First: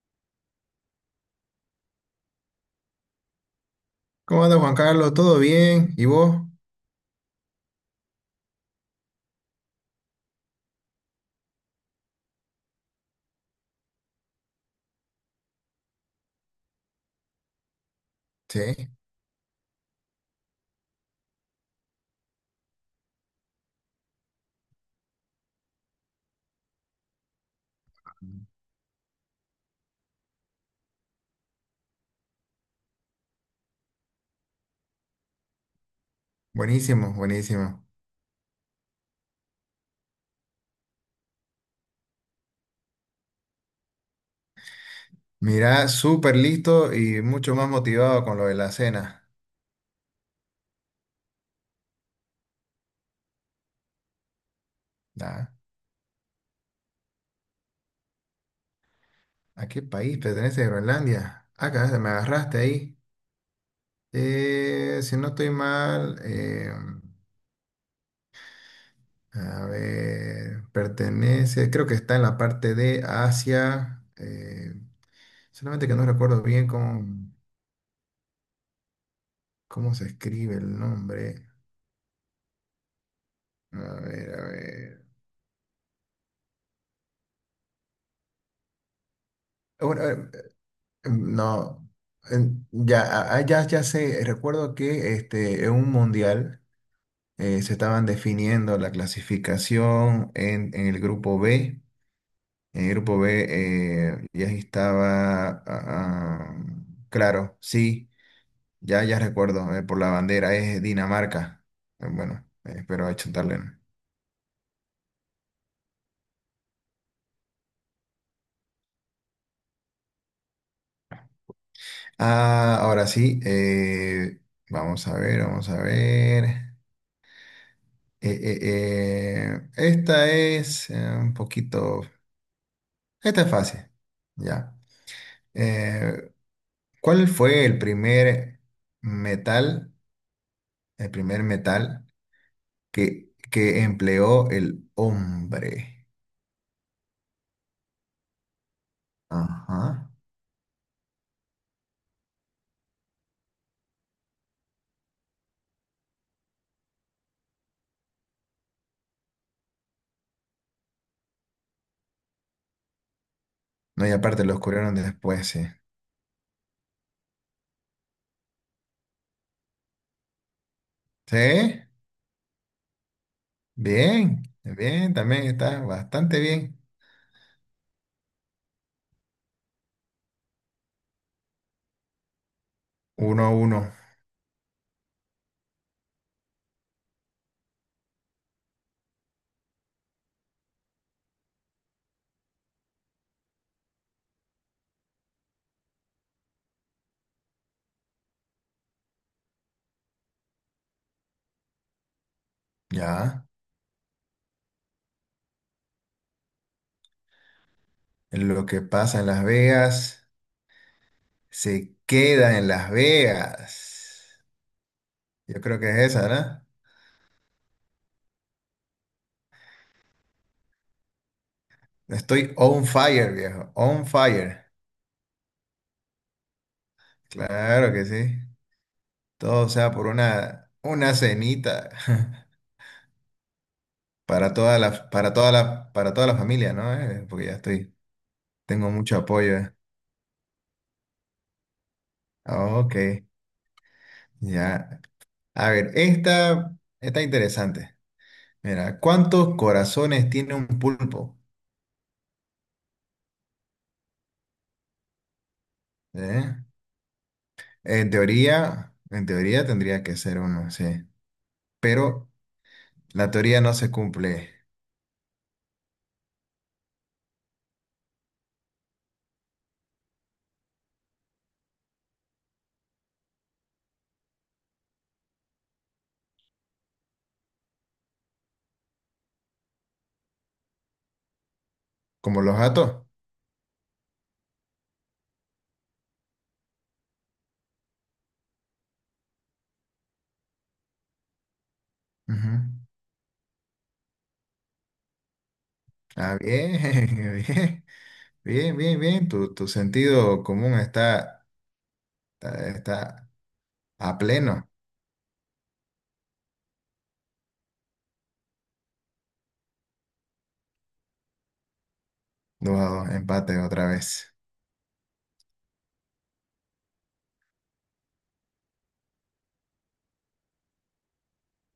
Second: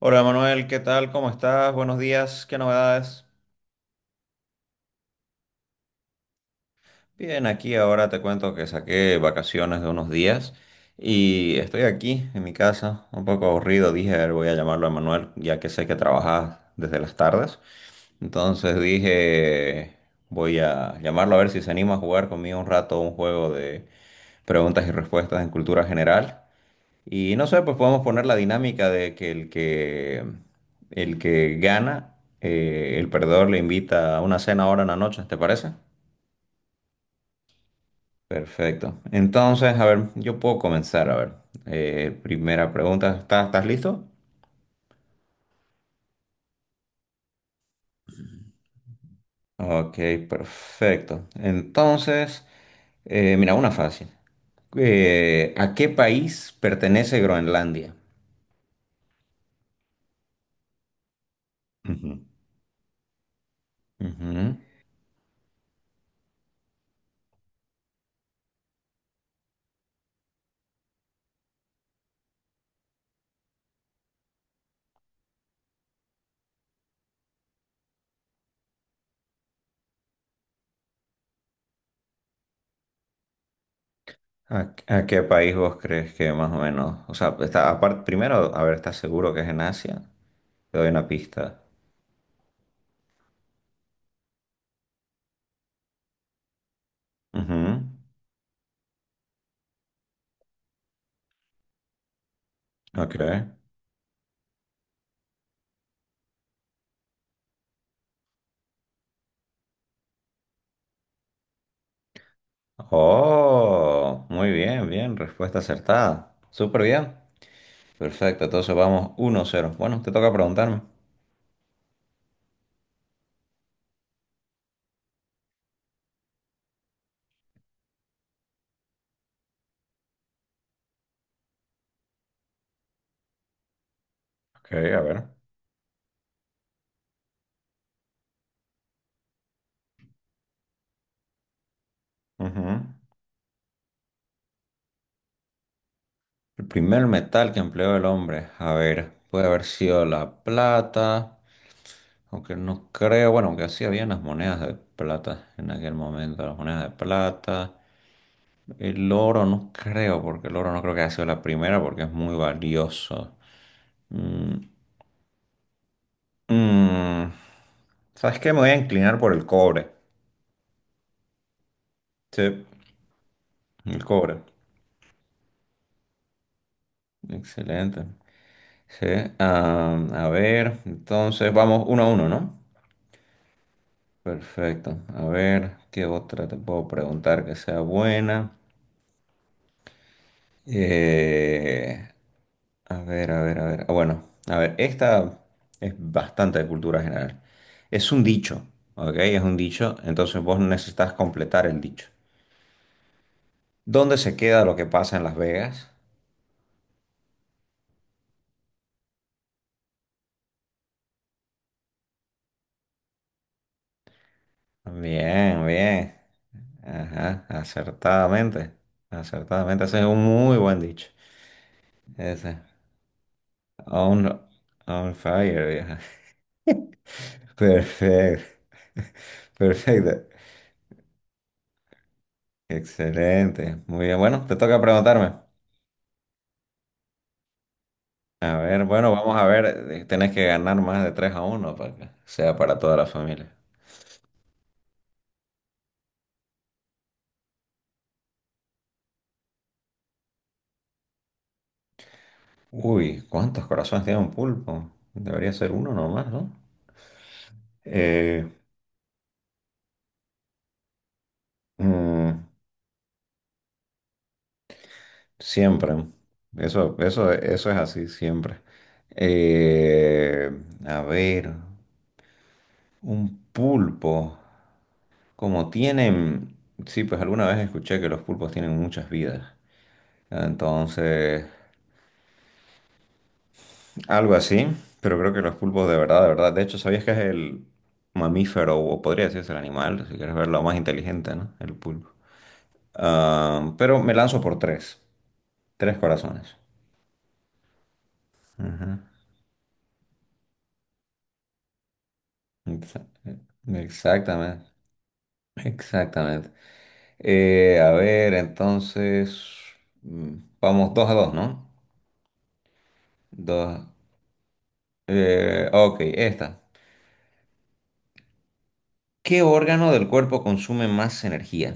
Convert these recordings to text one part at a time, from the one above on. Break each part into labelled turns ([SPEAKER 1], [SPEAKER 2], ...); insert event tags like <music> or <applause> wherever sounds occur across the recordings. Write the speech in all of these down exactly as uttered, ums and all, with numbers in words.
[SPEAKER 1] Hola Manuel, ¿qué tal? ¿Cómo estás? Buenos días, ¿qué novedades?
[SPEAKER 2] ¿Cómo anda Juan Carlos? ¿Todo bien? ¿Y vos?
[SPEAKER 1] Bien, aquí ahora te cuento que saqué vacaciones de unos días y estoy aquí en mi casa, un poco aburrido. Dije, a ver, voy a llamarlo a Manuel, ya que sé que trabajas desde las tardes.
[SPEAKER 2] Sí,
[SPEAKER 1] Entonces dije, voy a llamarlo a ver si se anima a jugar conmigo un rato un juego de preguntas y respuestas en cultura general. Y no sé, pues podemos poner la dinámica de que el que, el que gana, eh, el perdedor le invita a una cena ahora en la noche, ¿te parece?
[SPEAKER 2] buenísimo, buenísimo.
[SPEAKER 1] Perfecto. Entonces, a ver, yo puedo comenzar, a ver. Eh, primera pregunta, ¿estás, estás listo?
[SPEAKER 2] Mirá, súper listo y mucho más motivado con lo de la cena.
[SPEAKER 1] Ok, perfecto. Entonces, eh, mira, una fácil.
[SPEAKER 2] Ah,
[SPEAKER 1] Eh, ¿a qué país pertenece Groenlandia?
[SPEAKER 2] ¿a qué país pertenece Groenlandia? Acá se me
[SPEAKER 1] Ujú.
[SPEAKER 2] agarraste ahí.
[SPEAKER 1] Ujú.
[SPEAKER 2] Eh, si no estoy mal, eh, a ver, pertenece, creo que está en la parte de Asia. Eh, solamente que no recuerdo bien cómo, cómo se escribe el nombre. A ver, a
[SPEAKER 1] ¿A,
[SPEAKER 2] ver.
[SPEAKER 1] a qué país vos crees que más o menos? O sea, está, aparte, primero, a ver, ¿estás seguro que es en Asia?
[SPEAKER 2] Bueno, a ver,
[SPEAKER 1] Te doy una pista.
[SPEAKER 2] no, en- ya, a- a- ya, ya sé, recuerdo que este, en un mundial eh, se
[SPEAKER 1] Ujú,
[SPEAKER 2] estaban definiendo la clasificación en, en el grupo B. En el
[SPEAKER 1] ok.
[SPEAKER 2] grupo B eh, ya estaba, ah, ah, claro, sí, ya, ya recuerdo, eh, por la bandera es Dinamarca. Eh, Bueno, eh, espero achuntarle, ¿no?
[SPEAKER 1] Oh, muy bien, bien, respuesta acertada. Súper bien. Perfecto, entonces vamos uno cero. Bueno, te toca preguntarme.
[SPEAKER 2] Ah, ahora sí, eh, vamos a ver, vamos a ver. Eh, eh, eh, esta es eh, un poquito. Esta es fácil.
[SPEAKER 1] Ok,
[SPEAKER 2] Ya.
[SPEAKER 1] a ver.
[SPEAKER 2] Eh, ¿cuál fue el primer metal, el primer metal
[SPEAKER 1] Ujú.
[SPEAKER 2] que, que empleó el hombre?
[SPEAKER 1] El primer metal que empleó el hombre, a ver, puede haber sido
[SPEAKER 2] Ajá.
[SPEAKER 1] la plata, aunque no creo, bueno, aunque sí habían las monedas de plata en aquel momento, las monedas de plata. El oro no creo, porque el oro no creo que haya sido la primera, porque es muy valioso.
[SPEAKER 2] No, y aparte lo
[SPEAKER 1] Mm,
[SPEAKER 2] descubrieron después, sí.
[SPEAKER 1] mm, ¿Sabes qué? Me voy a inclinar por el cobre.
[SPEAKER 2] ¿Sí?
[SPEAKER 1] Sí, el cobre.
[SPEAKER 2] Bien, bien, también está bastante bien.
[SPEAKER 1] Excelente. Sí, ah, a ver, entonces vamos uno a uno, ¿no?
[SPEAKER 2] Uno a uno.
[SPEAKER 1] Perfecto. A ver, ¿qué otra te puedo preguntar que sea buena? Eh, a ver, a ver, a ver. Ah, bueno, a ver, esta es bastante de cultura general. Es un dicho, ¿ok? Es un dicho, entonces vos necesitas completar el dicho.
[SPEAKER 2] Ya.
[SPEAKER 1] ¿Dónde se queda lo que pasa en Las Vegas?
[SPEAKER 2] Lo que pasa en Las Vegas se queda en Las Vegas. Yo
[SPEAKER 1] Bien,
[SPEAKER 2] creo que es
[SPEAKER 1] bien.
[SPEAKER 2] esa, ¿verdad?
[SPEAKER 1] Ajá, acertadamente. Acertadamente, ese es un muy buen dicho.
[SPEAKER 2] Estoy
[SPEAKER 1] Ese.
[SPEAKER 2] on fire, viejo. On
[SPEAKER 1] On,
[SPEAKER 2] fire.
[SPEAKER 1] on fire, vieja.
[SPEAKER 2] Claro que sí.
[SPEAKER 1] Perfecto. <laughs>
[SPEAKER 2] Todo sea por
[SPEAKER 1] Perfecto.
[SPEAKER 2] una, una cenita <laughs>
[SPEAKER 1] Excelente. Muy bien. Bueno,
[SPEAKER 2] para
[SPEAKER 1] te
[SPEAKER 2] toda
[SPEAKER 1] toca
[SPEAKER 2] la,
[SPEAKER 1] preguntarme.
[SPEAKER 2] para toda la, para toda la familia, ¿no? Eh, Porque ya estoy,
[SPEAKER 1] A ver,
[SPEAKER 2] tengo
[SPEAKER 1] bueno,
[SPEAKER 2] mucho
[SPEAKER 1] vamos a
[SPEAKER 2] apoyo.
[SPEAKER 1] ver.
[SPEAKER 2] eh.
[SPEAKER 1] eh, Tenés que ganar más de tres a uno para que sea para
[SPEAKER 2] Ah, ok,
[SPEAKER 1] toda la familia.
[SPEAKER 2] ya. A ver, esta está interesante. Mira, ¿cuántos corazones tiene un pulpo?
[SPEAKER 1] Uy, ¿cuántos corazones tiene un pulpo? Debería ser uno nomás, ¿no?
[SPEAKER 2] ¿Eh? En
[SPEAKER 1] Eh,
[SPEAKER 2] teoría, en teoría tendría que ser uno, sí. Pero
[SPEAKER 1] mm,
[SPEAKER 2] la teoría no se cumple.
[SPEAKER 1] Siempre. Eso, eso, eso es así, siempre. Eh, a ver, un pulpo. Como tienen, sí, pues alguna vez escuché que los pulpos tienen muchas vidas. Entonces,
[SPEAKER 2] Como los gatos.
[SPEAKER 1] algo así, pero creo que los pulpos de verdad, de verdad, de hecho, ¿sabías que es el mamífero o podría decirse el animal, si quieres verlo más inteligente, ¿no? El pulpo.
[SPEAKER 2] Ujú.
[SPEAKER 1] Ah, pero me lanzo por tres, tres
[SPEAKER 2] Ah,
[SPEAKER 1] corazones.
[SPEAKER 2] bien, <laughs> bien, bien,
[SPEAKER 1] Ujú.
[SPEAKER 2] bien, bien. Tu, tu sentido común está, está,
[SPEAKER 1] Exa-
[SPEAKER 2] está a
[SPEAKER 1] Exactamente,
[SPEAKER 2] pleno.
[SPEAKER 1] exactamente. Eh, a ver, entonces, mm, vamos dos a dos, ¿no?
[SPEAKER 2] Dos a dos, empate
[SPEAKER 1] Dos.
[SPEAKER 2] otra vez.
[SPEAKER 1] Eh, ok, esta. ¿Qué órgano del cuerpo consume más energía?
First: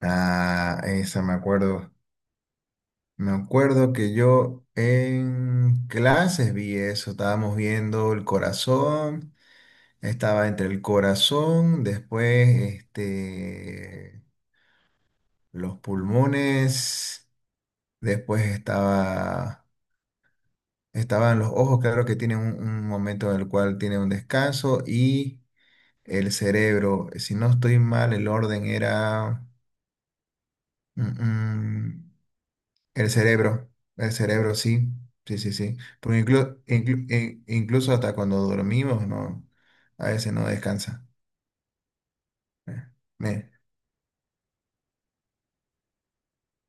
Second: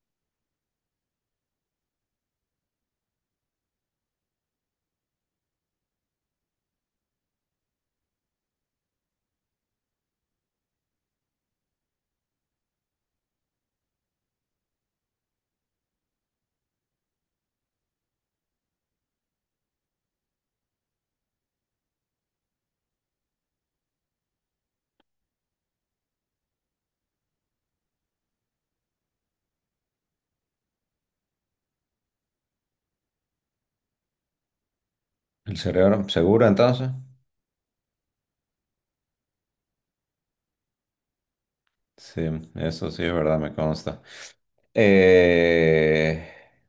[SPEAKER 2] Ah, esa me acuerdo. Me acuerdo que yo en clases vi eso. Estábamos viendo el corazón. Estaba entre el corazón, después este, los pulmones, después estaba, estaban los ojos, claro que tienen un, un momento en el cual tiene un descanso y el cerebro. Eh, si no estoy mal, el orden era mm, mm, el cerebro, el cerebro, sí, sí, sí,
[SPEAKER 1] ¿El
[SPEAKER 2] sí,
[SPEAKER 1] cerebro?
[SPEAKER 2] porque
[SPEAKER 1] ¿Seguro
[SPEAKER 2] inclu-
[SPEAKER 1] entonces?
[SPEAKER 2] inclu- in- incluso hasta cuando dormimos, no, a veces no descansa.
[SPEAKER 1] Sí,
[SPEAKER 2] Eh,
[SPEAKER 1] eso sí es verdad,
[SPEAKER 2] Me,
[SPEAKER 1] me consta. Eh,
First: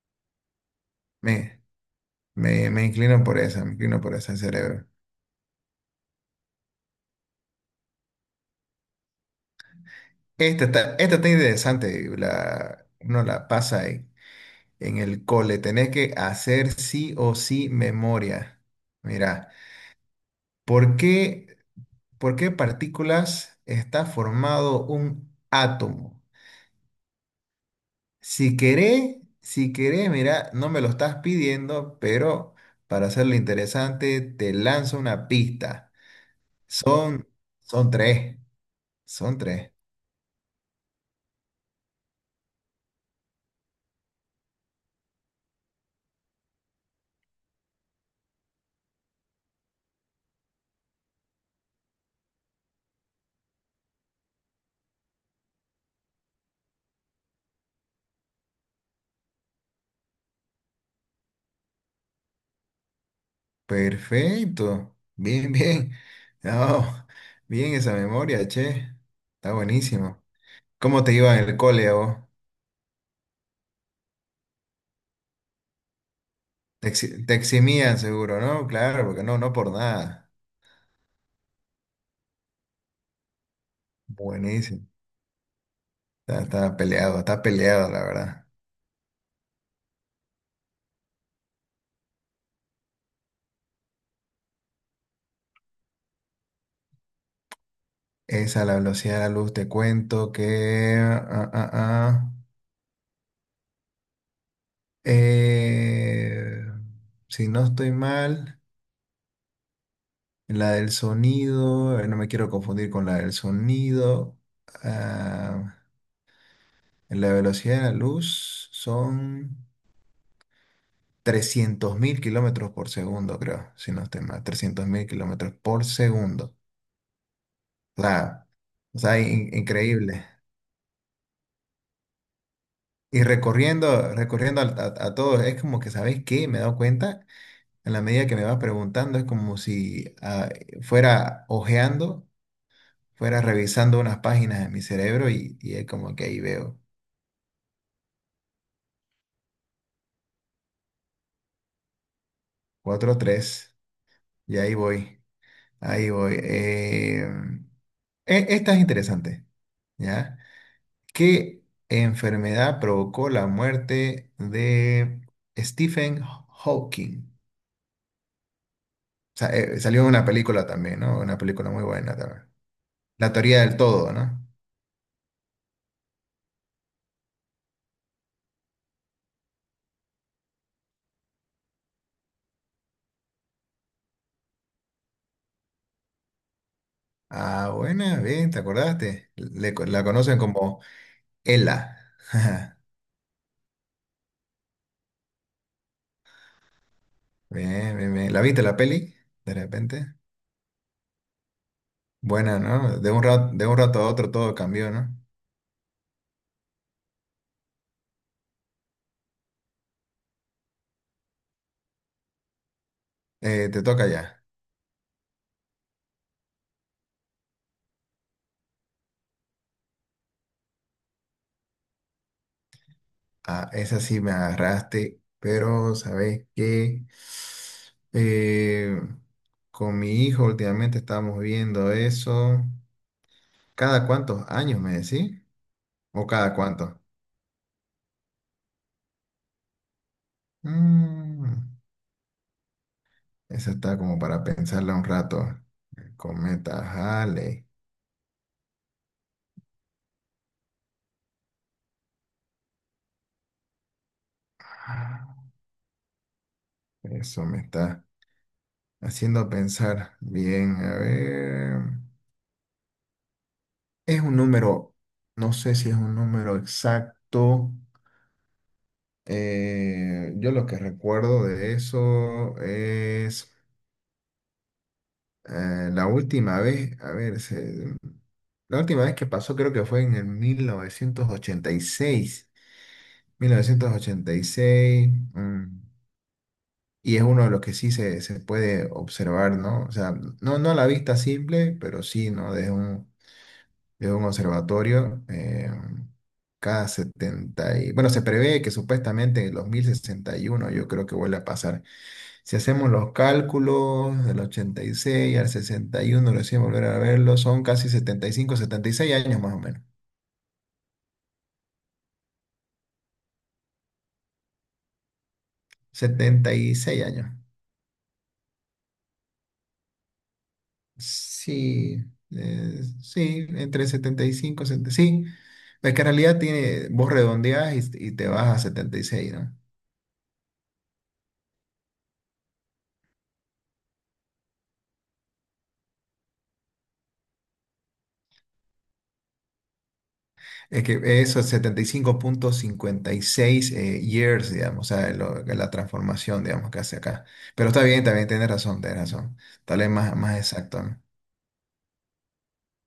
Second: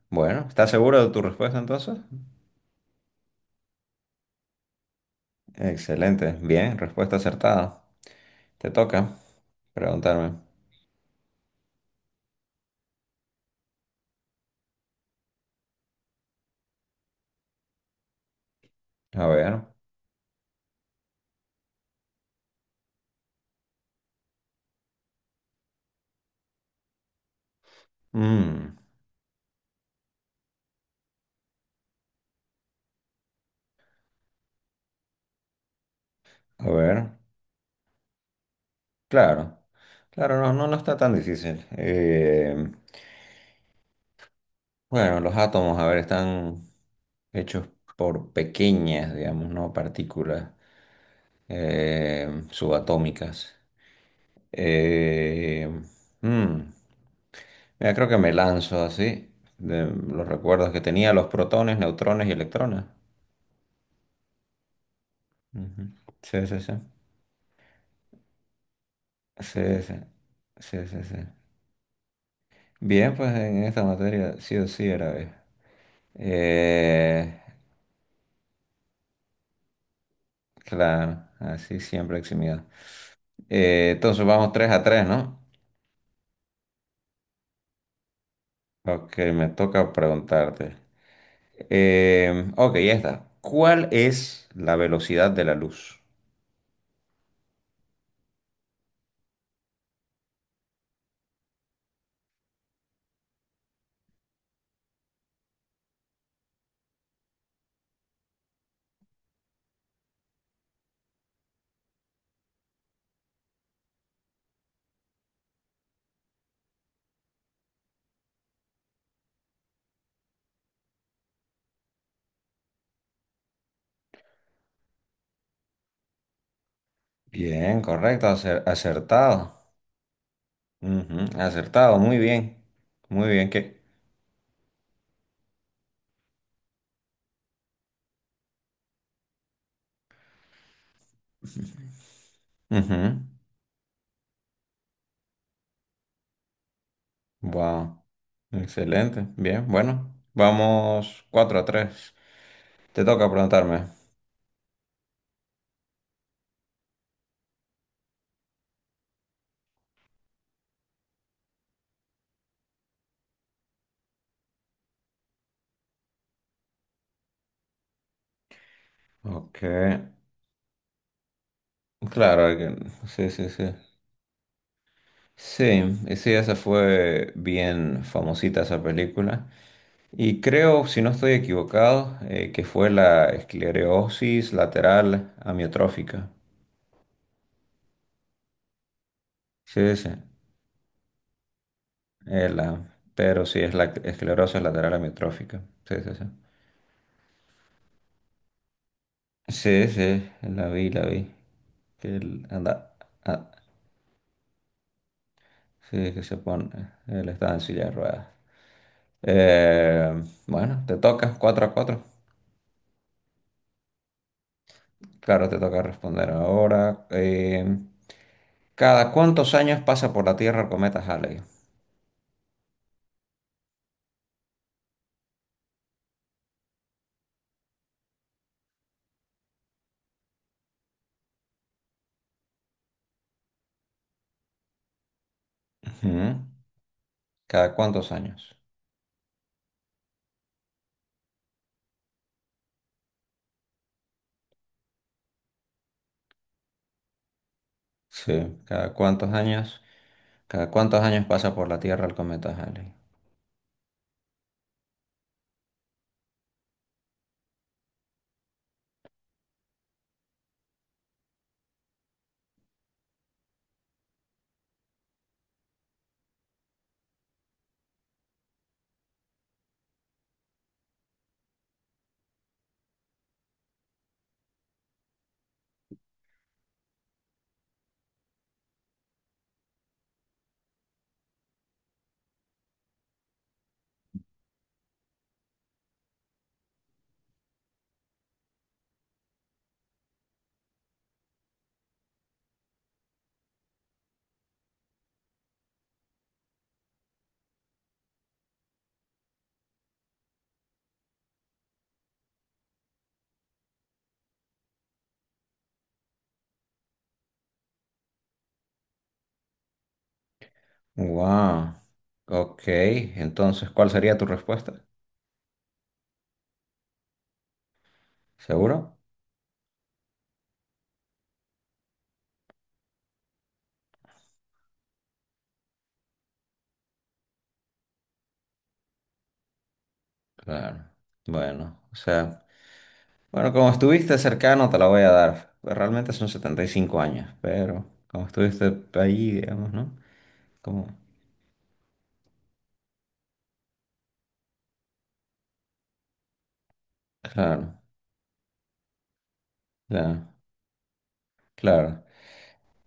[SPEAKER 1] bueno, ¿estás seguro de tu respuesta
[SPEAKER 2] me,
[SPEAKER 1] entonces?
[SPEAKER 2] me, me inclino por esa, me inclino por esa, el cerebro.
[SPEAKER 1] Excelente, bien, respuesta acertada. Te toca preguntarme.
[SPEAKER 2] Esta está, esta está interesante, la, uno la pasa. En el cole tenés que hacer sí o sí memoria.
[SPEAKER 1] A
[SPEAKER 2] Mira,
[SPEAKER 1] ver.
[SPEAKER 2] ¿por qué, ¿por qué partículas está formado un átomo? Si
[SPEAKER 1] mm,
[SPEAKER 2] querés, si querés, mira, no me lo estás pidiendo, pero para hacerlo interesante, te lanzo una pista.
[SPEAKER 1] a ver.
[SPEAKER 2] Son, Son tres, son
[SPEAKER 1] Claro.
[SPEAKER 2] tres.
[SPEAKER 1] Claro, no, no, no está tan difícil. Eh, bueno, los átomos, a ver, están hechos por pequeñas, digamos, no partículas, eh, subatómicas. Eh, mm, Mira, creo que me lanzo así, de los recuerdos que tenía, los protones, neutrones y electrones.
[SPEAKER 2] Perfecto, bien,
[SPEAKER 1] Ujú.
[SPEAKER 2] bien. <laughs>
[SPEAKER 1] Sí, sí, sí.
[SPEAKER 2] No, bien esa memoria, che. Está
[SPEAKER 1] Sí, sí.
[SPEAKER 2] buenísimo.
[SPEAKER 1] Sí,
[SPEAKER 2] ¿Cómo
[SPEAKER 1] sí,
[SPEAKER 2] te
[SPEAKER 1] sí.
[SPEAKER 2] iba en el cole a vos?
[SPEAKER 1] Bien, pues en esta materia sí o sí era B.
[SPEAKER 2] Te, exi- te
[SPEAKER 1] Eh,
[SPEAKER 2] eximían seguro, ¿no? Claro, porque no, no por nada.
[SPEAKER 1] claro, así siempre eximido. Eh, entonces vamos tres a
[SPEAKER 2] Buenísimo.
[SPEAKER 1] tres, ¿no?
[SPEAKER 2] Está, está peleado, está peleado, la verdad.
[SPEAKER 1] Ok, me toca preguntarte. Eh, ok, ya está. ¿Cuál es la velocidad de la luz?
[SPEAKER 2] Esa, la velocidad de la luz, te cuento que... ah, ah, ah, ah, eh, si no estoy mal, la del sonido, eh, no me quiero confundir con la del sonido. ah, la velocidad de la luz son trescientos mil kilómetros por segundo, creo, si no estoy mal. Trescientos mil kilómetros por segundo.
[SPEAKER 1] Bien, correcto,
[SPEAKER 2] Sea,
[SPEAKER 1] acer-
[SPEAKER 2] o sea,
[SPEAKER 1] acertado.
[SPEAKER 2] in- increíble.
[SPEAKER 1] Ujú, acertado, muy bien.
[SPEAKER 2] Y
[SPEAKER 1] Muy bien, ¿qué?
[SPEAKER 2] recorriendo, recorriendo al- a, a todos, es como que, ¿sabéis qué? Me he dado cuenta, en la medida que me vas preguntando, es como si ah, fuera ojeando,
[SPEAKER 1] Ujú.
[SPEAKER 2] fuera revisando unas páginas en mi cerebro y, y es como que ahí veo.
[SPEAKER 1] Wow. Excelente. Bien, bueno. Vamos cuatro a tres. Te
[SPEAKER 2] Cuatro,
[SPEAKER 1] toca
[SPEAKER 2] tres,
[SPEAKER 1] preguntarme.
[SPEAKER 2] y ahí voy, ahí voy. Eh, e- esta es interesante, ¿ya? ¿Qué enfermedad provocó la muerte de Stephen Hawking? Sa-
[SPEAKER 1] Ok.
[SPEAKER 2] eh, salió una película también, ¿no? Una película muy buena también.
[SPEAKER 1] Claro, hay que- sí,
[SPEAKER 2] La
[SPEAKER 1] sí,
[SPEAKER 2] teoría
[SPEAKER 1] sí.
[SPEAKER 2] del todo, ¿no?
[SPEAKER 1] Sí, y sí, esa fue bien famosita esa película. Y creo, si no estoy equivocado, eh, que fue la esclerosis lateral amiotrófica.
[SPEAKER 2] Ah, buena, bien, ¿te acordaste? Le
[SPEAKER 1] Sí,
[SPEAKER 2] co-
[SPEAKER 1] sí,
[SPEAKER 2] la
[SPEAKER 1] sí.
[SPEAKER 2] conocen como Ella.
[SPEAKER 1] Eh,
[SPEAKER 2] <laughs>
[SPEAKER 1] la- pero sí, es la esclerosis lateral amiotrófica. Sí, sí, sí.
[SPEAKER 2] Bien, bien, bien. ¿La viste la peli? De
[SPEAKER 1] Sí, sí,
[SPEAKER 2] repente.
[SPEAKER 1] la vi, la vi. Que él
[SPEAKER 2] Buena,
[SPEAKER 1] anda,
[SPEAKER 2] ¿no? De un
[SPEAKER 1] ah,
[SPEAKER 2] rato, de un rato a otro todo cambió, ¿no?
[SPEAKER 1] sí, que se pone, él está en silla de ruedas. Eh, bueno, te toca cuatro a cuatro.
[SPEAKER 2] Eh, te toca ya.
[SPEAKER 1] Claro, te toca responder ahora. Eh, ¿cada cuántos años pasa por la Tierra el cometa Halley?
[SPEAKER 2] Ah, esa sí me agarraste, pero ¿sabes qué? Eh, con mi hijo últimamente estábamos viendo eso. ¿Cada cuántos años me decís? ¿O
[SPEAKER 1] Ujú.
[SPEAKER 2] cada cuánto?
[SPEAKER 1] ¿Cada cuántos años?
[SPEAKER 2] Mm, esa está como para pensarla un rato. El cometa Halley.
[SPEAKER 1] Sí, ¿cada cuántos años? ¿Cada cuántos años pasa por la Tierra el cometa Halley?
[SPEAKER 2] Ah, eso me está haciendo pensar. Bien, a ver. Es un número, no sé si es un número exacto. Eh, yo lo que recuerdo de eso es eh, la última vez, a ver, se- la última vez que pasó creo que fue en el mil novecientos ochenta y seis. mil novecientos ochenta y seis, mm, y es uno de los que sí se, se puede observar, ¿no? O sea, no, no a la vista simple, pero sí, ¿no? Desde un, desde un observatorio, eh, cada setenta y... Bueno, se prevé que supuestamente en el dos mil sesenta y uno yo creo que vuelve a pasar. Si hacemos los cálculos del ochenta y seis al sesenta y uno, recién volver a verlo, son casi setenta y cinco, setenta y seis años más o menos.
[SPEAKER 1] Wow. Ok, entonces, ¿cuál sería tu respuesta?
[SPEAKER 2] setenta y seis años.
[SPEAKER 1] ¿Seguro?
[SPEAKER 2] Sí, eh, sí, entre setenta y cinco y setenta. Sí. Es que en realidad tiene, vos redondeás y, y te vas a setenta y seis, ¿no?
[SPEAKER 1] Claro. Bueno, o sea, bueno, como estuviste cercano, te la voy a dar. Realmente son setenta y cinco años, pero como estuviste ahí, digamos, ¿no?
[SPEAKER 2] Es
[SPEAKER 1] Como,
[SPEAKER 2] que eso es setenta y cinco punto cincuenta y seis eh, years, digamos, o sea, lo- la transformación, digamos, que hace acá. Pero
[SPEAKER 1] claro,
[SPEAKER 2] está bien, también tienes razón, tienes razón. Tal vez más,
[SPEAKER 1] ya,
[SPEAKER 2] más exacto, ¿no?
[SPEAKER 1] claro.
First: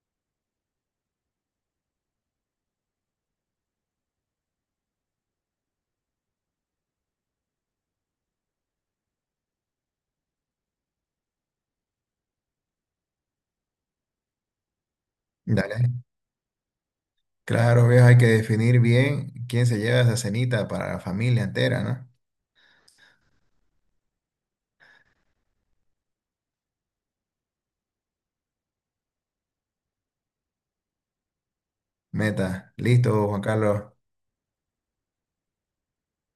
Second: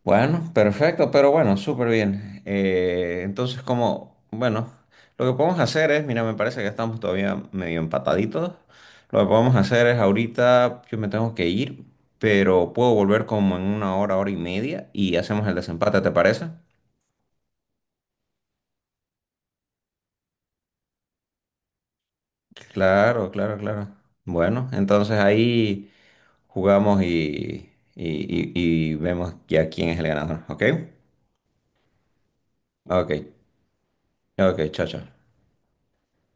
[SPEAKER 1] Bueno, perfecto, pero bueno, súper bien. Eh, entonces, como, bueno, lo que podemos hacer es, mira, me parece que estamos todavía medio empataditos. Lo que podemos hacer es ahorita, yo me tengo que ir, pero puedo volver como en una hora, hora y media y hacemos el
[SPEAKER 2] Dale.
[SPEAKER 1] desempate, ¿te parece?
[SPEAKER 2] Claro, viejo, hay que definir bien quién se lleva esa cenita para la familia entera, ¿no?
[SPEAKER 1] Claro, claro, claro. Bueno, entonces ahí jugamos y, y, y, y vemos ya quién es el ganador, ¿ok?
[SPEAKER 2] Meta.
[SPEAKER 1] Ok,
[SPEAKER 2] Listo, Juan Carlos.
[SPEAKER 1] ok, chao, chao.